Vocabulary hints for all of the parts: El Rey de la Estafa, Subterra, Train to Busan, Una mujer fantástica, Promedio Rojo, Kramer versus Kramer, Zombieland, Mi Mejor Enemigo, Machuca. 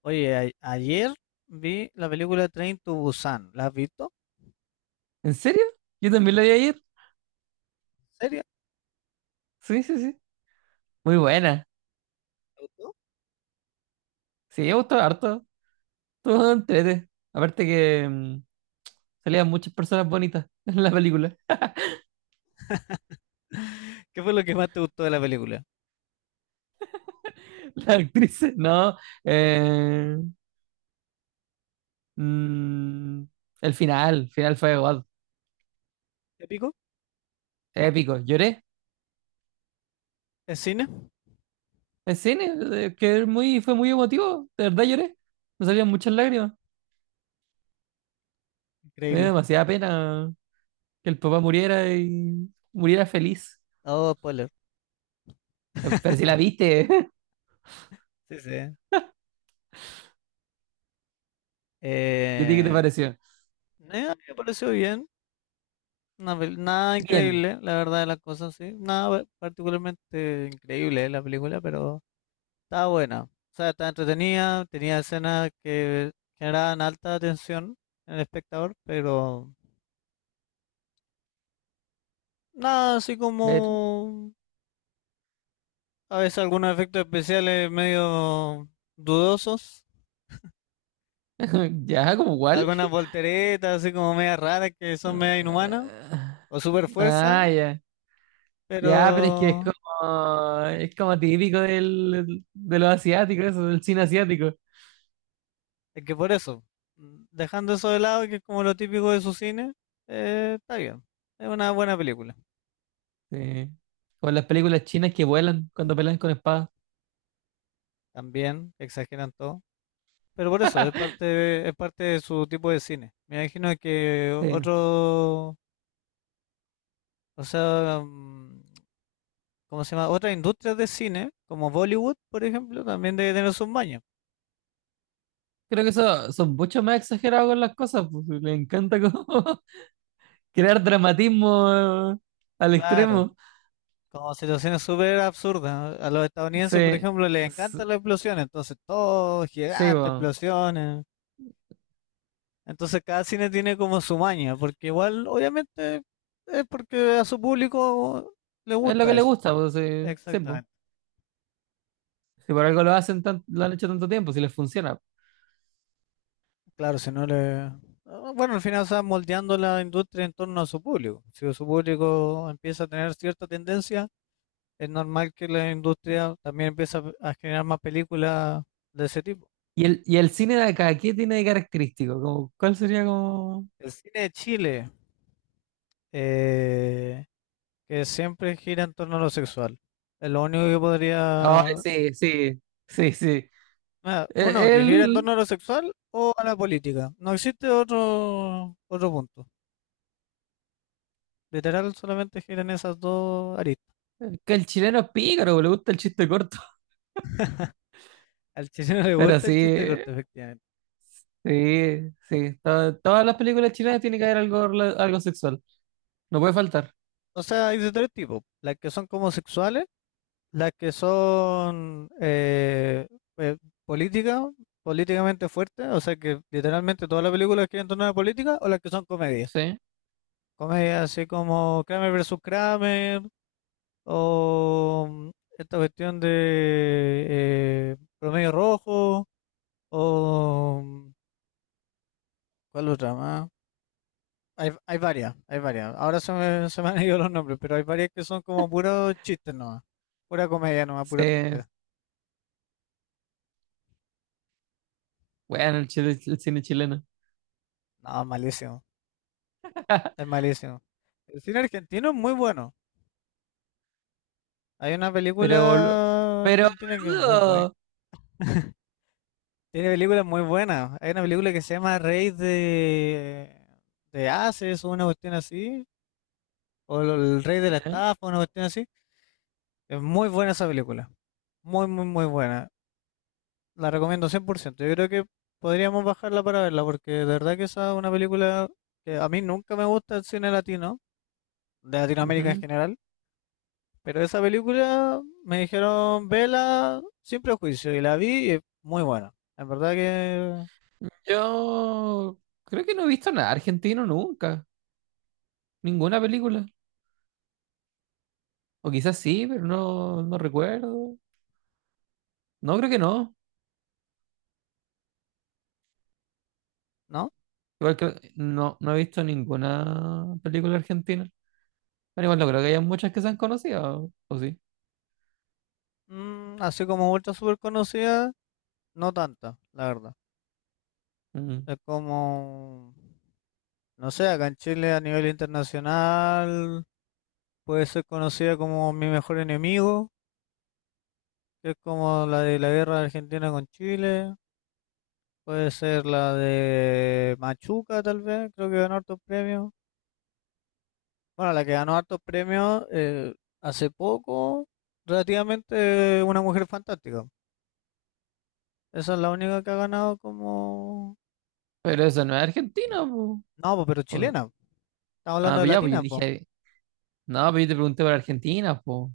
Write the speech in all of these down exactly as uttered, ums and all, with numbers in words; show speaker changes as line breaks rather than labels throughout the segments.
Oye, a- ayer vi la película Train to Busan. ¿La has visto?
¿En serio? Yo también la vi ayer.
¿En serio?
Sí, sí, sí. Muy buena.
¿Te gustó?
Sí, me gustó harto. Todo entrete. Aparte que mm, salían muchas personas bonitas en la película.
¿Qué fue lo que más te gustó de la película?
Las actrices, no. Eh, mm, el final, el final fue igual.
¿Te pico?
Épico. Lloré.
¿Es cine?
En cine, eh, que es muy, fue muy emotivo. De verdad lloré. Me salían muchas lágrimas. Me dio
Increíble.
demasiada pena que el papá muriera y muriera feliz.
Oh, spoiler.
Pero si la viste,
Sí, sí. Eh,
¿y a ti qué te pareció?
eh, me pareció bien. Una pel- nada
Bien.
increíble, la verdad de las cosas, sí. Nada particularmente increíble la película, pero estaba buena. O sea, estaba entretenida, tenía escenas que generaban alta atención en el espectador, pero... Nada, así como a veces algunos efectos especiales medio dudosos,
Ya, como igual.
algunas volteretas así como media raras que son media inhumanas,
Ah,
o super fuerza,
ah, ya. Ya, pero es que es
pero
como, es como típico del, de los asiáticos, eso, del cine asiático.
es que por eso, dejando eso de lado, que es como lo típico de su cine, eh, está bien. Es una buena película.
Sí. Con las películas chinas que vuelan cuando pelean con espadas.
También exageran todo. Pero por eso, es parte, de- es parte de su tipo de cine. Me imagino que
Sí.
otro, o sea, mm, ¿cómo se llama? Otras industrias de cine, como Bollywood, por ejemplo, también debe tener sus mañas.
Creo que eso son mucho más exagerados con las cosas. Pues, le encanta como crear dramatismo eh, al
Claro,
extremo.
como situaciones súper absurdas, ¿no? A los estadounidenses, por
Sí,
ejemplo, les
sí,
encantan las explosiones, entonces todo
sí,
gigante,
po.
explosiones. Entonces cada cine tiene como su maña, porque igual, obviamente, es porque a su público le
Es lo
gusta
que le
eso.
gusta, pues, sí, sí, po.
Exactamente.
Si por algo lo hacen tan- lo han hecho tanto tiempo, si les funciona.
Claro, si no le... Ah, bueno, al final está moldeando la industria en torno a su público. Si su público empieza a tener cierta tendencia, es normal que la industria también empiece a, a generar más películas de ese tipo.
¿Y el, y el cine de acá, ¿qué tiene de característico? Como, ¿cuál sería como...?
El cine de Chile, eh, que siempre gira en torno a lo sexual, es lo único que
Ah,
podría...
sí, sí, sí, sí.
Ah, uno,
E-
que gira en
El,
torno a lo sexual o a la política. No existe otro, otro punto. Literal, solamente giran esas dos aristas.
que el chileno es pícaro, bo, le gusta el chiste corto.
Al chileno le
Pero
gusta el chiste
sí,
corto, efectivamente.
sí, sí. To- todas las películas chilenas tienen que haber algo, rela- algo sexual. No puede faltar.
O sea, hay de tres tipos. Las que son como sexuales, las que son eh, eh, políticas, políticamente fuertes, o sea que literalmente toda la película es en torno a la política, o las que son comedias.
Sí,
Comedias así como Kramer versus Kramer, o mm, esta cuestión de eh, Promedio Rojo, o mm, ¿cuál otra más? Hay, hay varias, hay varias. Ahora se me, se me han ido los nombres, pero hay varias que son como puros chistes nomás, pura comedia nomás, pura
sí.
tontera.
Bueno, el, chile- el cine chileno.
No, malísimo, es malísimo. El cine argentino es muy bueno. Hay una
Pero, bolu-
película
pero,
argentina que es muy buena.
boludo.
Tiene películas muy buenas. Hay una película que se llama Rey de, de Ases o una cuestión así. O lo- El Rey de la
¿Eh?
Estafa, una cuestión así. Es muy buena esa película. Muy, muy, muy buena. La recomiendo cien por ciento. Yo creo que podríamos bajarla para verla porque de verdad que esa es una película que a mí nunca me gusta el cine latino, de Latinoamérica en
Ujú.
general. Pero esa película me dijeron vela sin prejuicio y la vi y es muy buena. En verdad que
Yo creo que no he visto nada argentino nunca. Ninguna película. O quizás sí, pero no, no recuerdo. No, creo que no.
no.
Igual que no, no he visto ninguna película argentina. Pero igual no creo que haya muchas que sean conocidas, o, o sí.
Mm, así como vuelta súper conocida, no tanta, la verdad.
Mm.
Es como, no sé, acá en Chile a nivel internacional puede ser conocida como Mi Mejor Enemigo, que es como la de la guerra de Argentina con Chile. Puede ser la de Machuca, tal vez, creo que ganó hartos premios. Bueno, la que ganó hartos premios eh, hace poco, relativamente, una mujer fantástica. Esa es la única que ha ganado como...
Pero eso no es Argentina, po.
No, po, pero
O-
chilena. Estamos
ah,
hablando de
pues ya, pues yo
latina, po.
dije, no, pero yo te pregunté por Argentina, po.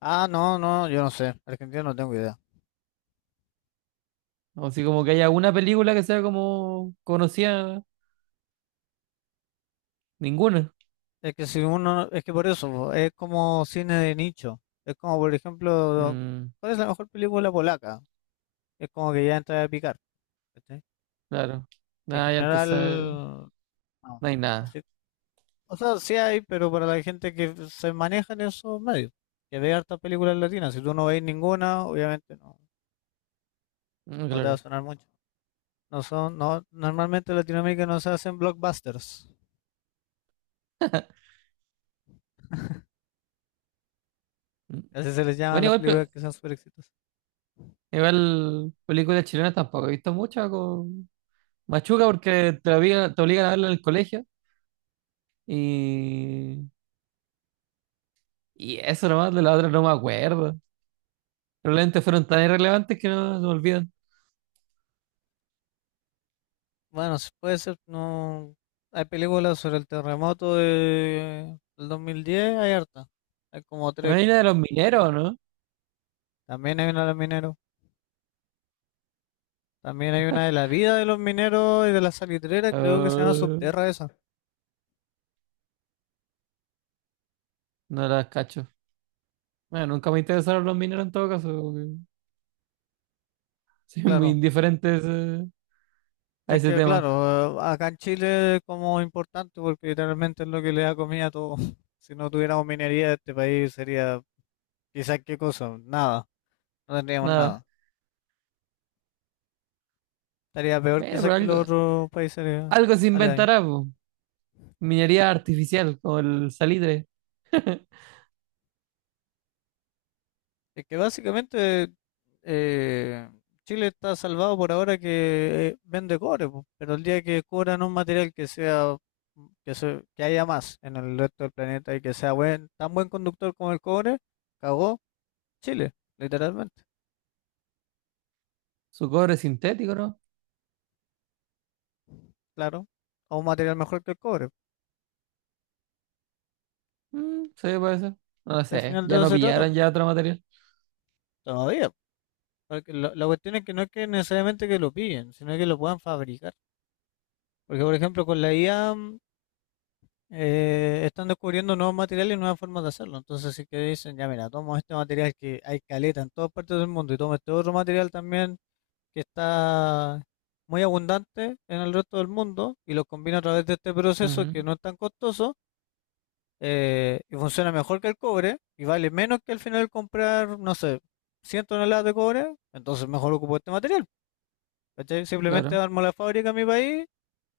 Ah, no, no, yo no sé. Argentina no tengo idea.
O si como que haya una película que sea como conocida, ninguna.
Es que si uno... Es que por eso, po, es como cine de nicho. Es como, por ejemplo,
Mm,
¿cuál es la mejor película polaca? Es como que ya entra a picar. ¿Cachai?
claro.
En
Nada, ya entonces
general, no.
no hay nada.
Así o sea, sí hay, pero para la gente que se maneja en esos medios, que ve hartas películas latinas, si tú no veis ninguna, obviamente no,
Mm,
no te va a
claro.
sonar mucho. No son, no, normalmente en Latinoamérica no se hacen blockbusters.
Mm.
Así se les llama a
Bueno,
las
igual, pe-
películas que son súper exitosas.
igual películas chilenas tampoco he visto muchas. Machuca porque te obligan, te obligan a verlo en el colegio y, y eso nomás. De la otra no me acuerdo. Probablemente fueron tan irrelevantes que no se me olvidan.
Bueno, sí puede ser, no. Hay películas sobre el terremoto de, del dos mil diez, hay harta. Hay como tres,
También hay una
creo.
de los mineros, ¿no?
También hay una de los mineros. También hay una de la vida de los mineros y de la salitrera, creo que se llama
Ah,
Subterra esa.
no las cacho. Bueno, nunca me interesaron los mineros en todo caso. Como que soy muy
Claro.
indiferente a ese, a
Es
ese
que,
tema.
claro, eh, acá en Chile como importante porque literalmente es lo que le da comida a todo. Si no tuviéramos minería, este país sería quizás qué cosa, nada, no tendríamos
Nada.
nada. Estaría peor
Bueno,
quizás
pero
que
algo,
los otros países
algo se
aledaños.
inventará, po. Minería artificial, como el salitre.
Es que básicamente eh, Chile está salvado por ahora que eh, vende cobre, po, pero el día que cobran un material que sea que, se- que haya más en el resto del planeta y que sea buen, tan buen conductor como el cobre, cagó Chile, literalmente.
Su cobre sintético, ¿no?
Claro, o un material mejor que el cobre.
Mm, sí, puede ser. No lo
Al
sé.
final de
Ya
eso
no
se trata,
pillaron ya otro material.
todavía. Porque la, la cuestión es que no es que necesariamente que lo pillen, sino que lo puedan fabricar. Porque, por ejemplo, con la I A eh, están descubriendo nuevos materiales y nuevas formas de hacerlo. Entonces, si que dicen, ya mira, tomo este material que hay caleta en todas partes del mundo y tomo este otro material también que está muy abundante en el resto del mundo y lo combino a través de este proceso que
Ujú,
no es tan costoso eh, y funciona mejor que el cobre y vale menos que al final comprar, no sé, cien toneladas de cobre, entonces mejor ocupo este material. ¿Cachai? Simplemente
claro.
armo la fábrica en mi país,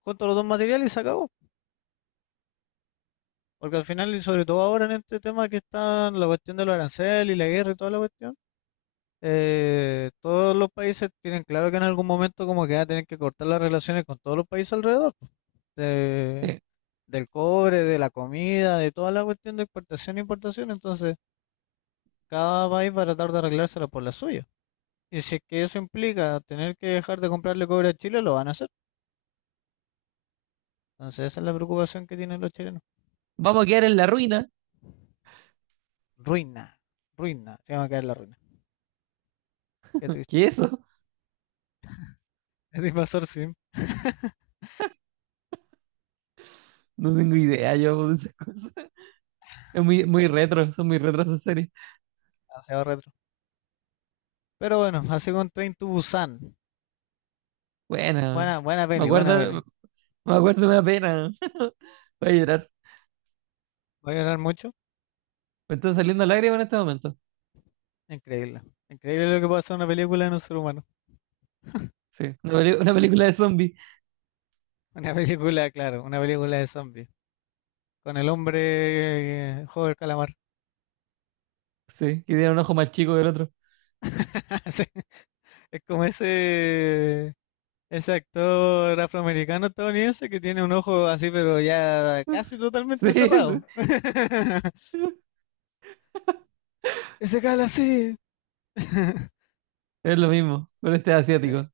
junto los dos materiales y se acabó. Porque al final, y sobre todo ahora en este tema que está la cuestión de los aranceles y la guerra y toda la cuestión, eh, todos los países tienen claro que en algún momento como que van a tener que cortar las relaciones con todos los países alrededor. de-
Sí.
Del cobre, de la comida, de toda la cuestión de exportación e importación. Entonces, cada país va a tratar de arreglársela por la suya. Y si es que eso implica tener que dejar de comprarle cobre a Chile, lo van a hacer. Entonces esa es la preocupación que tienen los chilenos.
Vamos a quedar en la ruina.
Ruina, ruina, se va a caer la ruina. Qué triste.
¿Qué es eso?
El invasor sim.
No tengo idea yo de esas cosas. Es muy, muy retro, son muy retro esas series.
Demasiado retro. Pero bueno, así con Train to Busan.
Bueno,
Buena, buena
me
peli, buena
acuerdo,
peli.
me acuerdo, me da pena. Voy a llorar.
¿Va a llorar mucho?
Me están saliendo lágrimas en este momento.
Increíble. Increíble lo que pasa en una película de un ser humano.
Sí, una, peli- una película de zombies.
Una película, claro, una película de zombies. Con el hombre eh, juego del calamar.
Sí, que tiene un ojo más chico que el otro.
Sí, es como ese Ese actor afroamericano estadounidense que tiene un ojo así, pero ya casi
Sí,
totalmente
sí,
cerrado. Ese cala así.
es lo mismo, pero este es
Sí,
asiático.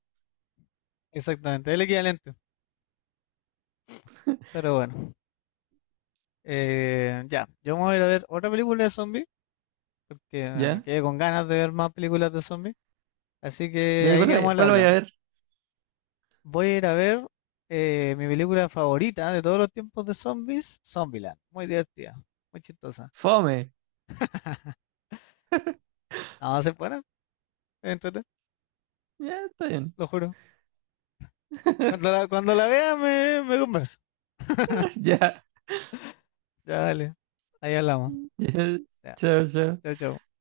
exactamente, el equivalente. Pero bueno, eh, ya, yo me voy a ir a ver otra película de zombies, porque eh,
¿Ya?
quedé con ganas de ver más películas de zombies. Así que
¿Ya? ¿Y
ahí
cuál,
quedamos
voy-
al
cuál voy
habla.
a ver?
Voy a ir a ver eh, mi película favorita de todos los tiempos de zombies, Zombieland. Muy divertida, muy chistosa.
Fome.
No, se buena, entrete,
Ya, está bien.
lo juro. Cuando la, cuando la vea me, me compras
Ya.
Ya, dale. Ahí hablamos.
Ya.
Ya.
Chao, chao.
Chao, chao.